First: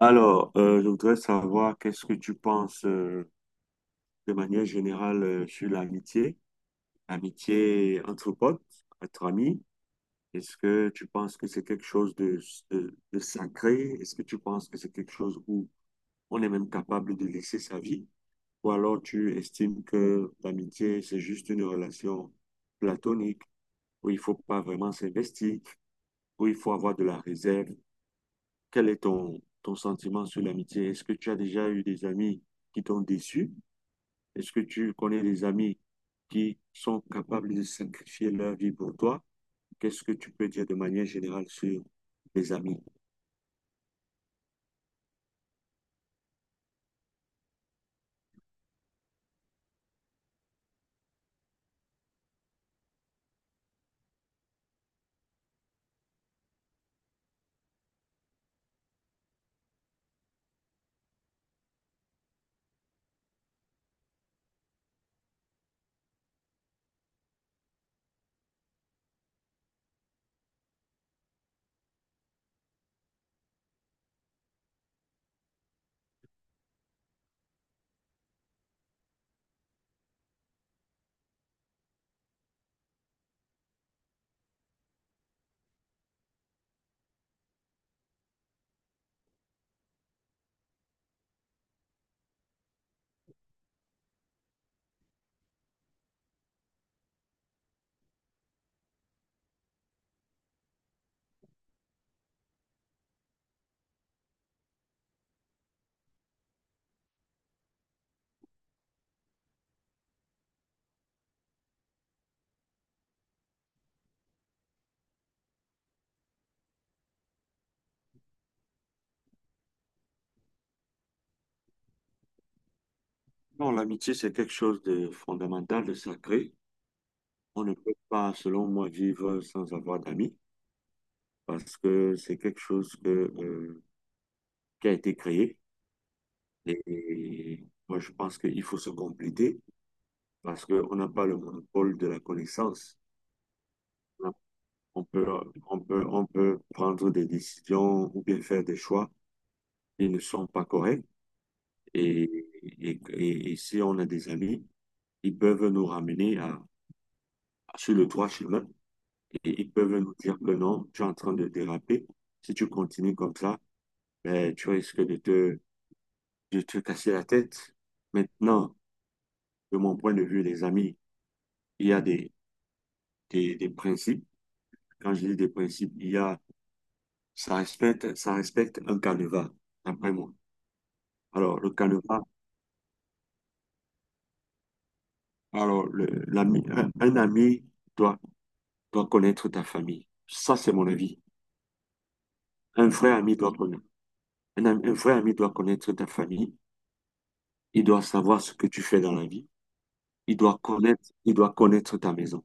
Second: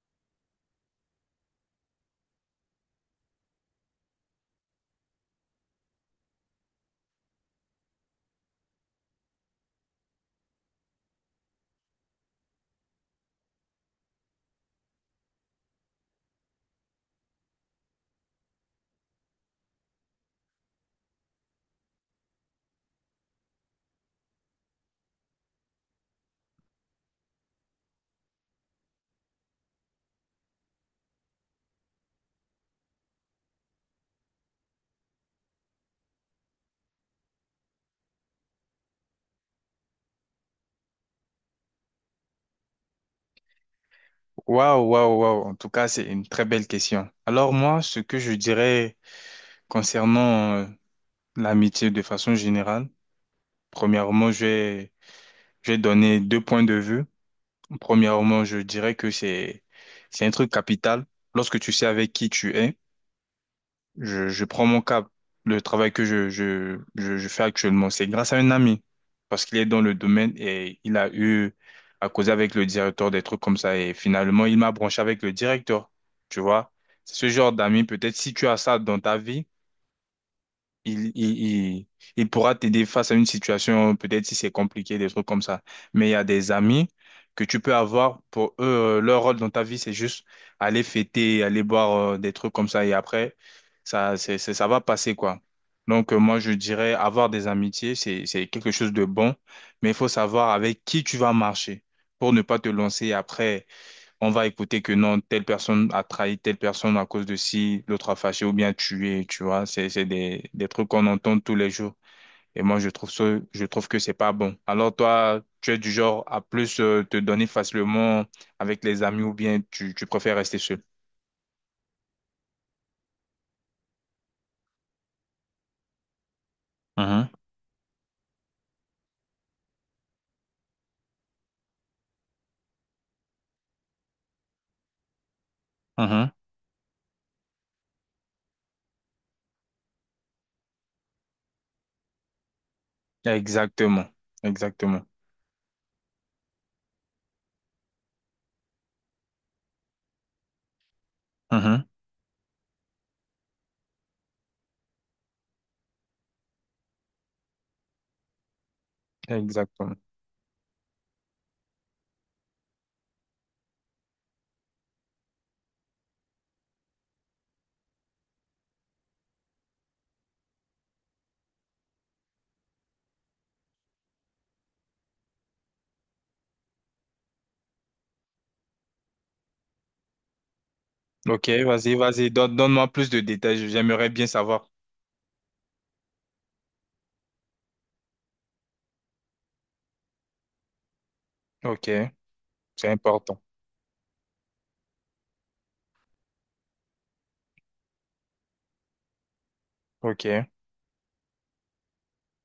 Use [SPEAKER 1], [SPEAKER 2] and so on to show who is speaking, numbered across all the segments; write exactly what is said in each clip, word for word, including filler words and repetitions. [SPEAKER 1] Alors, euh, je voudrais savoir qu'est-ce que tu penses euh, de manière générale euh, sur l'amitié, l'amitié entre potes, entre amis. Est-ce que tu penses que c'est quelque chose de, de, de sacré? Est-ce que tu penses que c'est quelque chose où on est même capable de laisser sa vie? Ou alors tu estimes que l'amitié, c'est juste une relation platonique où il faut pas vraiment s'investir, où il faut avoir de la réserve? Quel est ton, ton sentiment sur l'amitié? Est-ce que tu as déjà eu des amis qui t'ont déçu? Est-ce que tu connais des amis qui sont capables de sacrifier leur vie pour toi? Qu'est-ce que tu peux dire de manière générale sur les amis?
[SPEAKER 2] Waouh, waouh, waouh. En tout cas, c'est une très belle question. Alors moi, ce que je dirais concernant euh, l'amitié de façon générale, premièrement, je vais, je vais donner deux points de vue. Premièrement, je dirais que c'est, c'est un truc capital lorsque tu sais avec qui tu es. Je, je prends mon cap. Le travail que je, je, je, je fais actuellement, c'est grâce à un ami. Parce qu'il est dans le domaine et il a eu à causer avec le directeur des trucs comme ça. Et finalement, il m'a branché avec le directeur. Tu vois? C'est ce genre d'amis. Peut-être si tu as ça dans ta vie, il, il, il, il pourra t'aider face à une situation, peut-être si c'est compliqué, des trucs comme ça. Mais il y a des amis que tu peux avoir pour eux, euh, leur rôle dans ta vie, c'est juste aller fêter, aller boire euh, des trucs comme ça. Et après, ça, c'est, c'est- ça va passer, quoi. Donc, euh, moi, je dirais avoir des amitiés, c'est, c'est quelque chose de bon, mais il faut savoir avec qui tu vas marcher pour ne pas te lancer après on va écouter que non, telle personne a trahi telle personne à cause de si l'autre a fâché ou bien tué, tu vois. C'est, c'est des, des trucs qu'on entend tous les jours. Et moi, je trouve ça, je trouve que c'est pas bon. Alors toi, tu es du genre à plus euh, te donner facilement avec les amis ou bien tu, tu préfères rester seul.
[SPEAKER 1] Non, l'amitié, c'est quelque chose de fondamental, de sacré.
[SPEAKER 2] Mhm,
[SPEAKER 1] On ne peut pas, selon moi, vivre sans avoir d'amis parce que c'est quelque chose que, euh, qui a été créé.
[SPEAKER 2] mhm.
[SPEAKER 1] Et moi, je pense qu'il faut se compléter parce qu'on n'a pas le monopole de la connaissance.
[SPEAKER 2] Exactement.
[SPEAKER 1] On
[SPEAKER 2] Exactement.
[SPEAKER 1] peut, on peut, on peut prendre des décisions ou bien faire des choix ils ne sont pas corrects.
[SPEAKER 2] Mhm.
[SPEAKER 1] Et, et, et- et si on a des amis, ils peuvent nous ramener à, à, sur le droit chemin et ils peuvent
[SPEAKER 2] Exactement.
[SPEAKER 1] nous dire que non, tu es en train de déraper. Si tu continues comme ça, ben, tu risques de te, de te casser la tête. Maintenant, de mon point de vue, les amis, il y a des, des, des principes. Quand je dis des principes, il y a, ça respecte, ça respecte un canevas, d'après moi.
[SPEAKER 2] Ok,
[SPEAKER 1] Alors, le
[SPEAKER 2] vas-y,
[SPEAKER 1] canevas,
[SPEAKER 2] vas-y. Donne, donne-moi plus de détails. J'aimerais bien savoir.
[SPEAKER 1] alors, le- l'ami, un un ami, doit doit connaître ta famille. Ça, c'est mon avis.
[SPEAKER 2] Ok,
[SPEAKER 1] Un
[SPEAKER 2] c'est
[SPEAKER 1] vrai ami
[SPEAKER 2] important.
[SPEAKER 1] doit connaître. Un, un vrai ami doit connaître ta famille. Il doit savoir ce que tu fais dans la vie.
[SPEAKER 2] Ok.
[SPEAKER 1] Il doit connaître, il doit connaître ta maison.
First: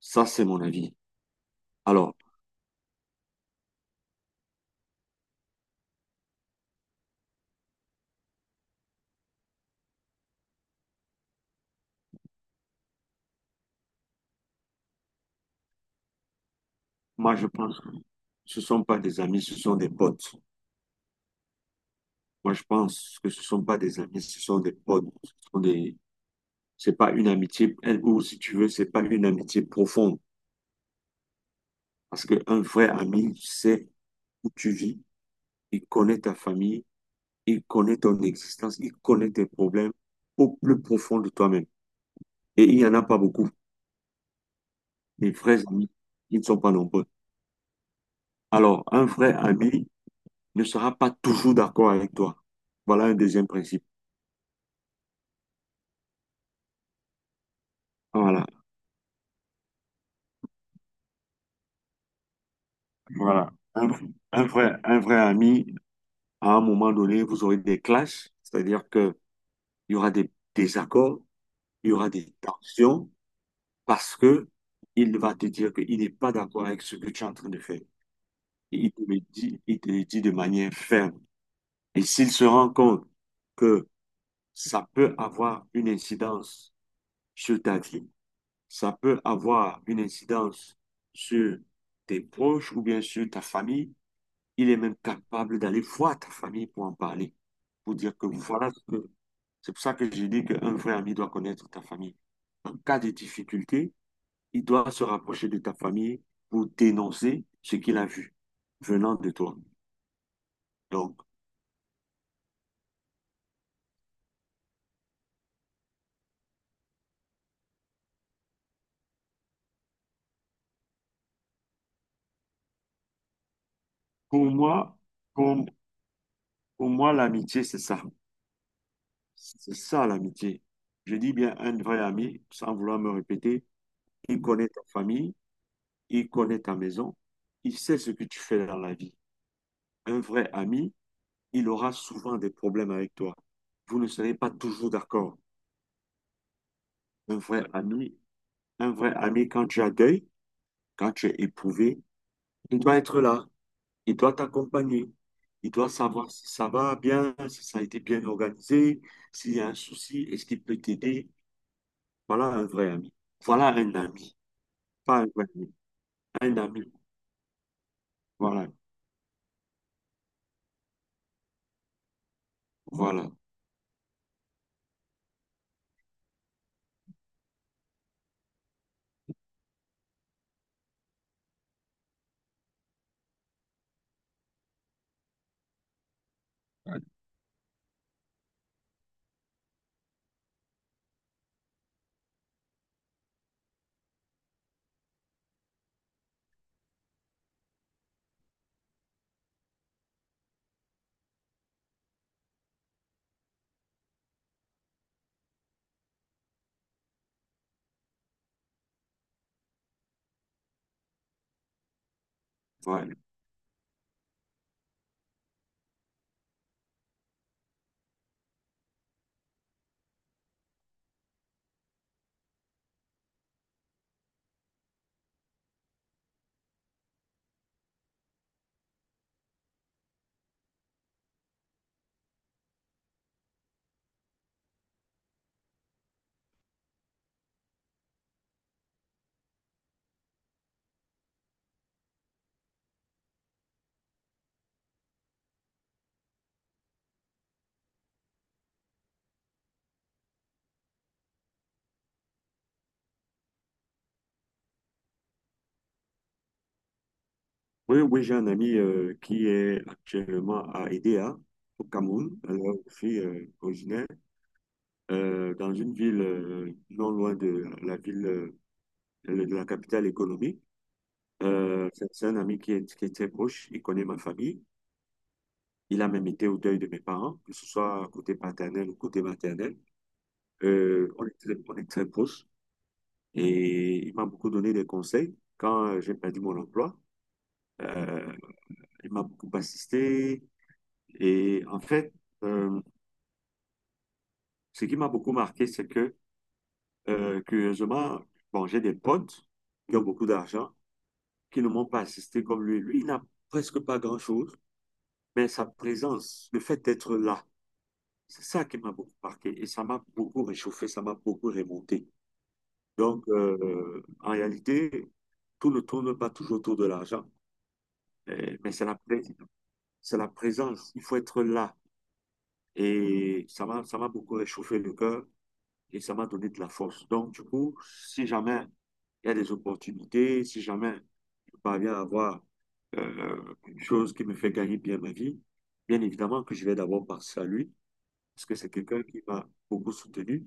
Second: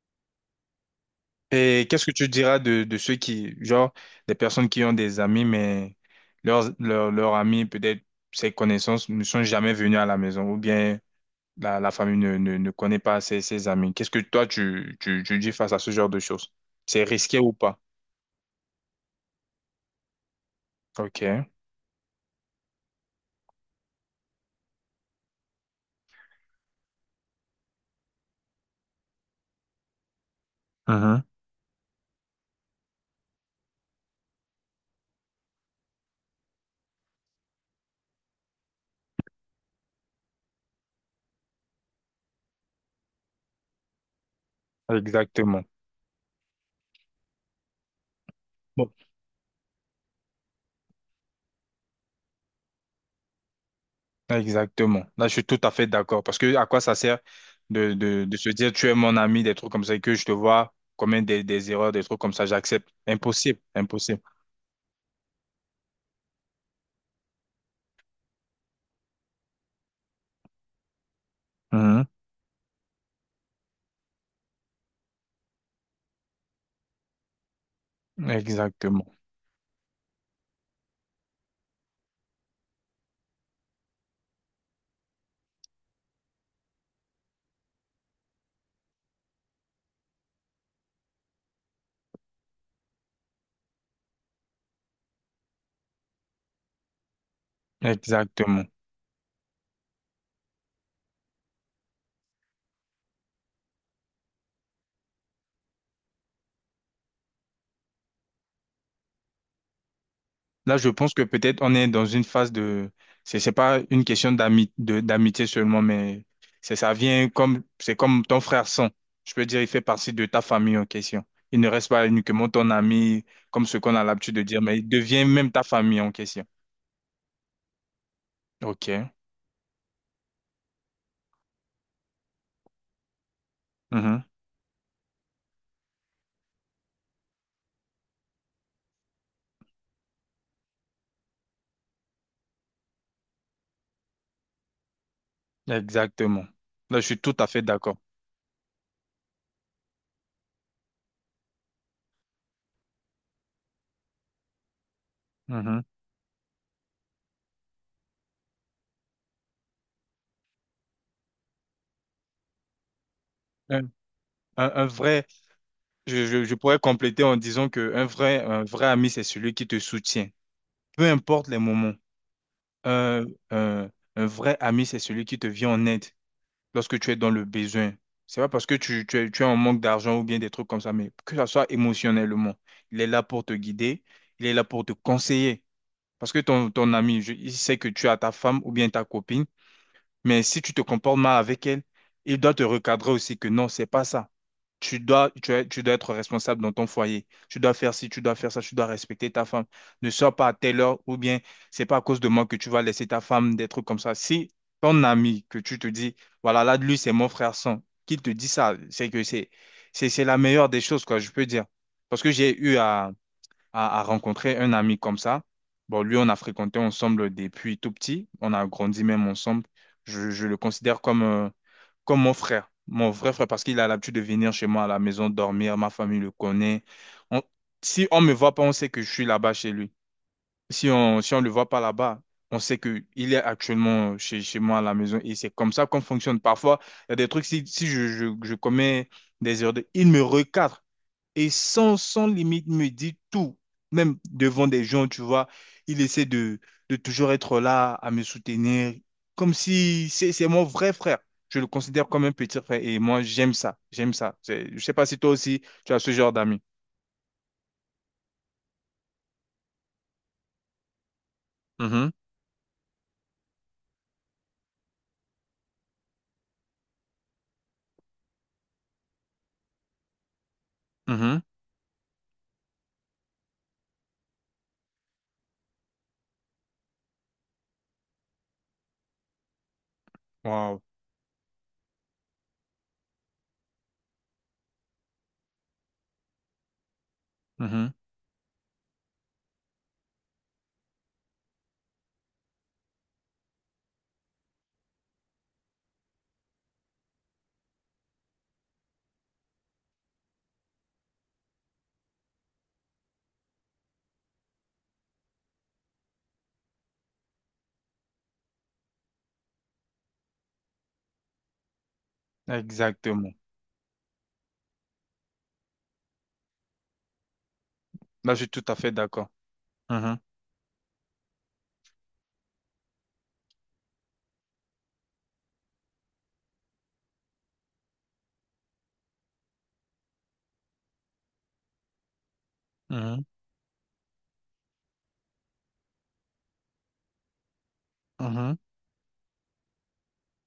[SPEAKER 1] Ça, c'est mon avis.
[SPEAKER 2] Et qu'est-ce que
[SPEAKER 1] Alors,
[SPEAKER 2] tu diras de, de ceux qui, genre, des personnes qui ont des amis, mais leurs, leurs, leurs amis, peut-être ses connaissances, ne sont jamais venus à la maison, ou bien la, la famille ne, ne, ne connaît pas ses, ses amis. Qu'est-ce que toi, tu, tu, tu dis face à ce genre de choses? C'est
[SPEAKER 1] moi,
[SPEAKER 2] risqué
[SPEAKER 1] je
[SPEAKER 2] ou
[SPEAKER 1] pense
[SPEAKER 2] pas?
[SPEAKER 1] que ce ne sont pas des amis, ce sont des potes.
[SPEAKER 2] OK.
[SPEAKER 1] Moi, je pense que ce ne sont pas des amis, ce sont des potes. Ce sont des... C'est pas une amitié, ou si tu veux, c'est pas une amitié profonde.
[SPEAKER 2] Mhm.
[SPEAKER 1] Parce qu'un vrai ami, c'est où tu vis, il connaît ta famille, il connaît ton existence, il connaît tes problèmes au plus profond de toi-même. Et il n'y en a pas beaucoup. Les vrais
[SPEAKER 2] Exactement.
[SPEAKER 1] amis, ils ne sont pas nombreux. Alors,
[SPEAKER 2] Bon.
[SPEAKER 1] un vrai ami ne sera pas toujours d'accord avec toi. Voilà un deuxième principe.
[SPEAKER 2] Exactement. Là, je suis tout à fait d'accord. Parce que à quoi ça sert de, de, de
[SPEAKER 1] Voilà,
[SPEAKER 2] se dire, tu es mon ami, des trucs comme ça, et que je te vois commettre des, des erreurs, des trucs comme ça, j'accepte.
[SPEAKER 1] voilà.
[SPEAKER 2] Impossible.
[SPEAKER 1] Un,
[SPEAKER 2] Impossible.
[SPEAKER 1] un vrai, un vrai ami, à un moment donné, vous aurez des clashs, c'est-à-dire que il y aura des désaccords, il y aura des tensions, parce que il va te dire qu'il n'est pas d'accord avec ce que tu es en train de faire. Et il te
[SPEAKER 2] Exactement,
[SPEAKER 1] le dit, il te le dit de manière ferme. Et s'il se rend compte que ça peut avoir une incidence sur ta vie, ça peut avoir une incidence sur tes proches ou bien sur ta famille, il est même capable d'aller voir ta famille pour en parler, pour dire que
[SPEAKER 2] exactement.
[SPEAKER 1] voilà ce que... C'est pour ça que j'ai dit qu'un vrai ami doit connaître ta famille. En cas de difficulté, il doit se rapprocher de ta famille pour dénoncer ce qu'il a vu venant de toi.
[SPEAKER 2] Là, je pense que
[SPEAKER 1] Donc,
[SPEAKER 2] peut-être on est dans une phase de, c'est c'est pas une question d'ami, de, d'amitié seulement, mais c'est ça vient comme, c'est comme ton frère sang. Je peux dire, il fait partie de ta famille en question. Il ne reste pas uniquement ton ami, comme ce qu'on a l'habitude de
[SPEAKER 1] pour
[SPEAKER 2] dire, mais il
[SPEAKER 1] moi,
[SPEAKER 2] devient même ta
[SPEAKER 1] pour,
[SPEAKER 2] famille en question.
[SPEAKER 1] pour moi, l'amitié, c'est ça.
[SPEAKER 2] Ok.
[SPEAKER 1] C'est ça l'amitié. Je dis bien un vrai ami, sans vouloir me répéter,
[SPEAKER 2] Mhm.
[SPEAKER 1] il connaît ta famille, il connaît ta maison, il sait ce que tu fais dans la vie. Un vrai ami, il aura souvent des problèmes avec toi. Vous ne serez pas toujours d'accord.
[SPEAKER 2] Exactement. Là, je suis tout
[SPEAKER 1] Un
[SPEAKER 2] à fait
[SPEAKER 1] vrai
[SPEAKER 2] d'accord.
[SPEAKER 1] ami, un vrai ami, quand tu as deuil, quand tu es éprouvé, il doit être là, il doit t'accompagner. Il
[SPEAKER 2] Mhm.
[SPEAKER 1] doit savoir si ça va bien, si ça a été bien organisé, s'il y a un souci, est-ce qu'il peut t'aider. Voilà un vrai ami. Voilà
[SPEAKER 2] Un,
[SPEAKER 1] un ami.
[SPEAKER 2] un- un
[SPEAKER 1] Pas
[SPEAKER 2] vrai,
[SPEAKER 1] un ami,
[SPEAKER 2] je, je- je
[SPEAKER 1] un
[SPEAKER 2] pourrais
[SPEAKER 1] ami.
[SPEAKER 2] compléter en disant que un vrai, un
[SPEAKER 1] Voilà,
[SPEAKER 2] vrai ami, c'est celui qui te soutient, peu importe les moments. Un,
[SPEAKER 1] voilà,
[SPEAKER 2] un- un vrai ami, c'est celui qui te vient en aide lorsque tu es dans le besoin. C'est pas parce que tu, tu es, tu es en manque d'argent ou bien des trucs comme ça, mais que ça soit émotionnellement. Il est là pour te guider, il est là pour te conseiller. Parce que ton, ton ami, je- il sait que tu as ta femme ou bien ta copine, mais si tu te comportes mal avec elle, il doit te recadrer aussi que non, c'est pas ça tu dois, tu, es- tu dois être responsable dans ton foyer. Tu dois faire ci, tu dois faire ça, tu dois respecter ta femme. Ne sors pas à telle heure ou bien c'est pas à cause de moi que tu vas laisser ta femme des trucs comme ça. Si ton ami que tu te dis, voilà, là, lui, c'est mon frère sang, qui te dit ça, c'est que c'est, c'est, c'est la meilleure des choses, quoi, je peux dire. Parce que j'ai eu à,
[SPEAKER 1] voilà.
[SPEAKER 2] à, à rencontrer un ami comme ça. Bon, lui, on a fréquenté ensemble depuis tout petit. On a grandi même ensemble. Je, je le considère comme, euh, comme mon frère, mon vrai frère, parce qu'il a l'habitude de venir chez moi à la maison dormir, ma famille le connaît. On- si on me voit pas, on sait que je suis là-bas chez lui. Si on si on le voit pas là-bas, on sait que il est actuellement chez, chez moi à la maison. Et c'est comme ça qu'on fonctionne. Parfois, il y a des trucs, si, si je, je, je commets des erreurs, de- il me recadre. Et sans, sans limite me dit tout, même devant des gens, tu vois, il essaie de, de toujours être là à me soutenir, comme si c'est c'est mon vrai frère. Je le considère comme un petit frère et moi, j'aime ça, j'aime ça. C'est- Je sais pas si toi aussi, tu as ce genre d'amis.
[SPEAKER 1] Oui, oui, j'ai un ami euh, qui est actuellement à Edea, au
[SPEAKER 2] Mhm,
[SPEAKER 1] Cameroun. Alors, je suis euh, originaire euh, dans une ville euh, non loin de la ville, euh, de la capitale économique.
[SPEAKER 2] mhm.
[SPEAKER 1] Euh, c'est c'est un ami qui est, qui est très proche, il connaît ma famille. Il a même été au deuil de mes parents, que ce soit côté paternel ou côté maternel.
[SPEAKER 2] Wow.
[SPEAKER 1] Euh, on est très, on est très proches et il m'a beaucoup donné des conseils quand euh, j'ai perdu mon emploi.
[SPEAKER 2] Mhm.
[SPEAKER 1] Euh, il m'a beaucoup assisté. Et en fait, euh, ce qui m'a beaucoup marqué, c'est que, euh, curieusement, bon, j'ai des potes qui ont beaucoup d'argent, qui ne m'ont pas assisté comme lui. Lui, il n'a presque pas grand-chose, mais sa présence, le fait d'être là, c'est ça qui m'a beaucoup marqué. Et ça m'a beaucoup réchauffé, ça m'a beaucoup remonté. Donc,
[SPEAKER 2] Exactement.
[SPEAKER 1] euh, en réalité, tout ne tourne pas toujours autour de l'argent,
[SPEAKER 2] Là, je suis
[SPEAKER 1] euh,
[SPEAKER 2] tout
[SPEAKER 1] mais
[SPEAKER 2] à
[SPEAKER 1] c'est
[SPEAKER 2] fait
[SPEAKER 1] la, pré-
[SPEAKER 2] d'accord. Mhm,
[SPEAKER 1] c'est la présence. Il faut être là. Et ça m'a, ça m'a beaucoup réchauffé le cœur et ça m'a donné de la force. Donc, du coup, si jamais il y a des opportunités, si jamais je parviens à avoir
[SPEAKER 2] mhm,
[SPEAKER 1] euh, une chose qui me fait gagner bien ma vie, bien évidemment que je vais d'abord penser à lui, parce que
[SPEAKER 2] mhm.
[SPEAKER 1] c'est quelqu'un qui m'a beaucoup soutenu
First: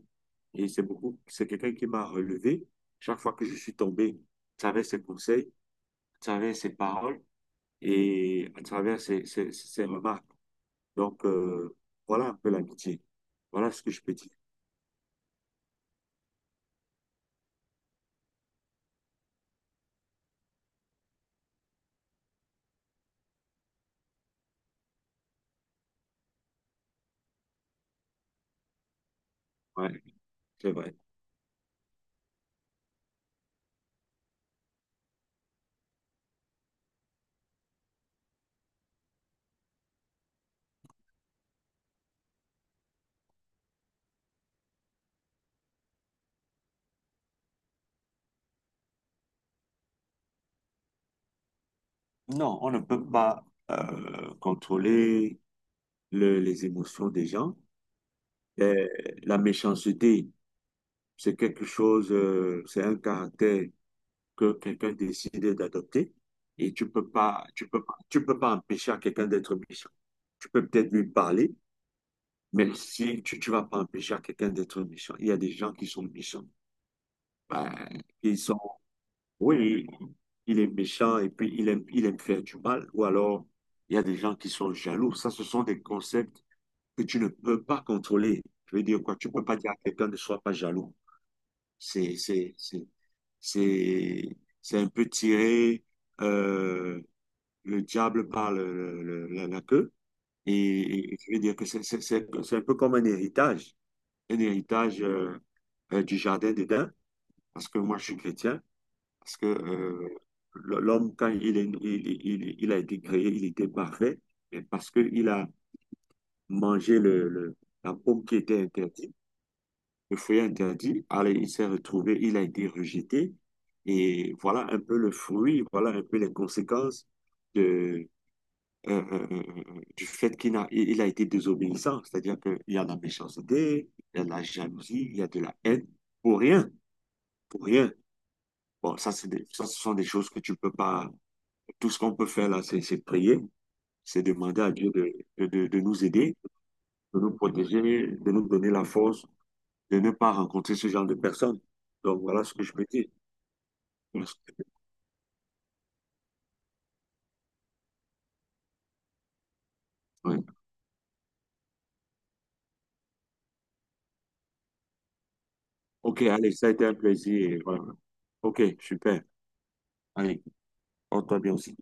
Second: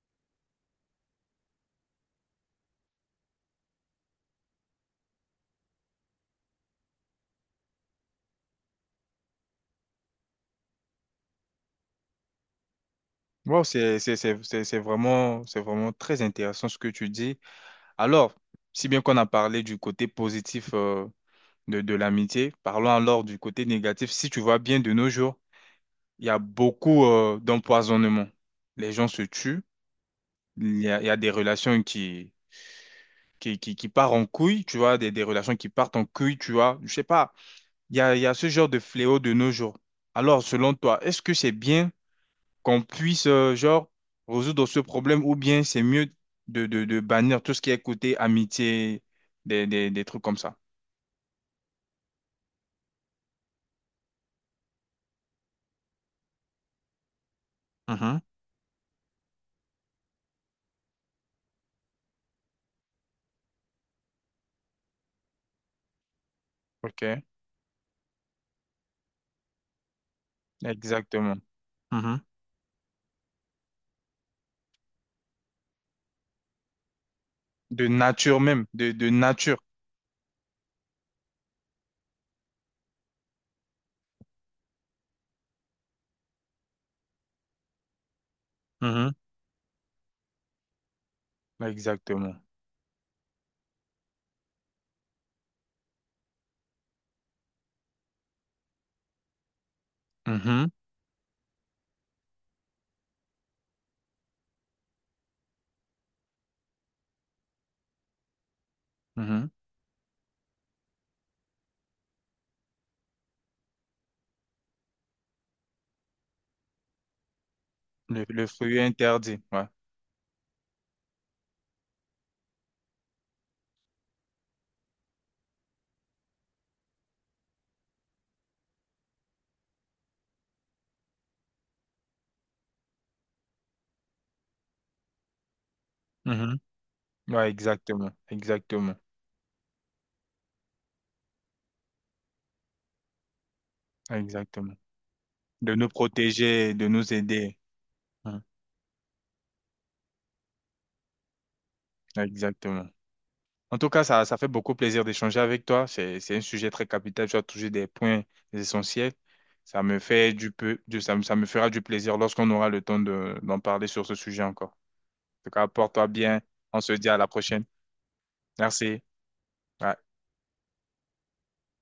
[SPEAKER 1] et c'est beaucoup, c'est quelqu'un qui m'a relevé. Chaque fois que je suis tombé, à travers ses conseils, à travers ses paroles et à travers ses, ses, ses remarques. Donc, euh, voilà un peu l'amitié.
[SPEAKER 2] Wow,
[SPEAKER 1] Voilà ce que
[SPEAKER 2] c'est,
[SPEAKER 1] je peux
[SPEAKER 2] c'est,
[SPEAKER 1] dire.
[SPEAKER 2] c'est, c'est c'est vraiment, c'est vraiment très intéressant ce que tu dis. Alors, si bien qu'on a parlé du côté positif, euh, de, de l'amitié. Parlons alors du côté négatif. Si tu vois bien de nos jours, il y a beaucoup euh, d'empoisonnement. Les gens se tuent,
[SPEAKER 1] Ouais, c'est
[SPEAKER 2] il y
[SPEAKER 1] vrai.
[SPEAKER 2] a, il y a des relations qui, qui, qui, qui partent en couille, tu vois, des, des relations qui partent en couille, tu vois. Je sais pas, il y a, il y a ce genre de fléau de nos jours. Alors, selon toi, est-ce que c'est bien qu'on puisse, euh, genre, résoudre ce problème ou bien c'est mieux de, de, de bannir tout ce qui est côté amitié, des, des, des trucs comme ça?
[SPEAKER 1] Non, on ne peut pas euh, contrôler le- les émotions des gens.
[SPEAKER 2] Mhm,
[SPEAKER 1] Euh, la méchanceté, c'est quelque chose, euh, c'est un caractère que quelqu'un décide d'adopter et tu
[SPEAKER 2] Ok,
[SPEAKER 1] peux pas, tu peux pas, tu peux pas empêcher à quelqu'un d'être méchant. Tu peux peut-être lui
[SPEAKER 2] exactement.
[SPEAKER 1] parler,
[SPEAKER 2] Mhm.
[SPEAKER 1] mais si tu, tu vas pas empêcher à quelqu'un d'être méchant. Il y a des gens qui sont méchants.
[SPEAKER 2] De
[SPEAKER 1] Ben, ils
[SPEAKER 2] nature
[SPEAKER 1] sont,
[SPEAKER 2] même, de, de nature.
[SPEAKER 1] oui, il est méchant et puis il aime, il aime faire du mal ou alors il y a des gens qui sont jaloux. Ça, ce sont des concepts que tu ne peux pas contrôler. Je veux dire
[SPEAKER 2] Mhm.
[SPEAKER 1] quoi, tu ne peux pas dire à quelqu'un ne sois pas jaloux. C'est,
[SPEAKER 2] Exactement.
[SPEAKER 1] c'est, c'est, c'est, c'est un peu tirer euh, le diable par le- le- le- la, la queue.
[SPEAKER 2] Mhm,
[SPEAKER 1] Et, et je veux dire que c'est c'est- c'est- c'est un peu comme un héritage, un héritage euh, euh, du jardin d'Éden, parce que moi je suis chrétien, parce que
[SPEAKER 2] mhm.
[SPEAKER 1] euh, l'homme, quand il, est- il, il, il a été créé, il était parfait, mais parce qu'il a mangé le, le- la pomme
[SPEAKER 2] Le,
[SPEAKER 1] qui
[SPEAKER 2] le
[SPEAKER 1] était
[SPEAKER 2] fruit
[SPEAKER 1] interdite.
[SPEAKER 2] interdit, ouais.
[SPEAKER 1] Le foyer interdit. Allez, il s'est retrouvé, il a été rejeté. Et voilà un peu le fruit, voilà un peu les conséquences de, euh, euh, euh, euh, euh, du fait qu'il a, il a été désobéissant. C'est-à-dire qu'il y a de la méchanceté, il y a de la jalousie, il y a de la haine, pour
[SPEAKER 2] Mhm.
[SPEAKER 1] rien,
[SPEAKER 2] Ouais,
[SPEAKER 1] pour rien.
[SPEAKER 2] exactement, exactement,
[SPEAKER 1] Bon, ça, c'est des- ça, ce sont des choses que tu ne peux pas. Tout ce qu'on peut faire là, c'est c'est prier, c'est demander à
[SPEAKER 2] exactement.
[SPEAKER 1] Dieu de, de, de-
[SPEAKER 2] De
[SPEAKER 1] de
[SPEAKER 2] nous
[SPEAKER 1] nous aider,
[SPEAKER 2] protéger, de nous
[SPEAKER 1] de nous
[SPEAKER 2] aider.
[SPEAKER 1] protéger, de
[SPEAKER 2] Mhm.
[SPEAKER 1] nous donner la force, de ne pas rencontrer ce genre de personnes. Donc voilà ce que je peux
[SPEAKER 2] Exactement.
[SPEAKER 1] dire.
[SPEAKER 2] En tout cas, ça,
[SPEAKER 1] Ok,
[SPEAKER 2] ça fait beaucoup plaisir d'échanger avec toi. C'est, c'est un sujet très capital. Tu as touché des points essentiels. Ça me fait
[SPEAKER 1] ouais.
[SPEAKER 2] du peu, du- ça, me ça me fera du plaisir lorsqu'on aura le temps de, d'en parler sur ce sujet encore. En tout cas, porte-toi
[SPEAKER 1] Ok,
[SPEAKER 2] bien.
[SPEAKER 1] allez, ça a
[SPEAKER 2] On
[SPEAKER 1] été
[SPEAKER 2] se
[SPEAKER 1] un
[SPEAKER 2] dit à la
[SPEAKER 1] plaisir.
[SPEAKER 2] prochaine.
[SPEAKER 1] Voilà. Ok,
[SPEAKER 2] Merci.
[SPEAKER 1] super.
[SPEAKER 2] Ouais.
[SPEAKER 1] Allez, on toi bien aussi.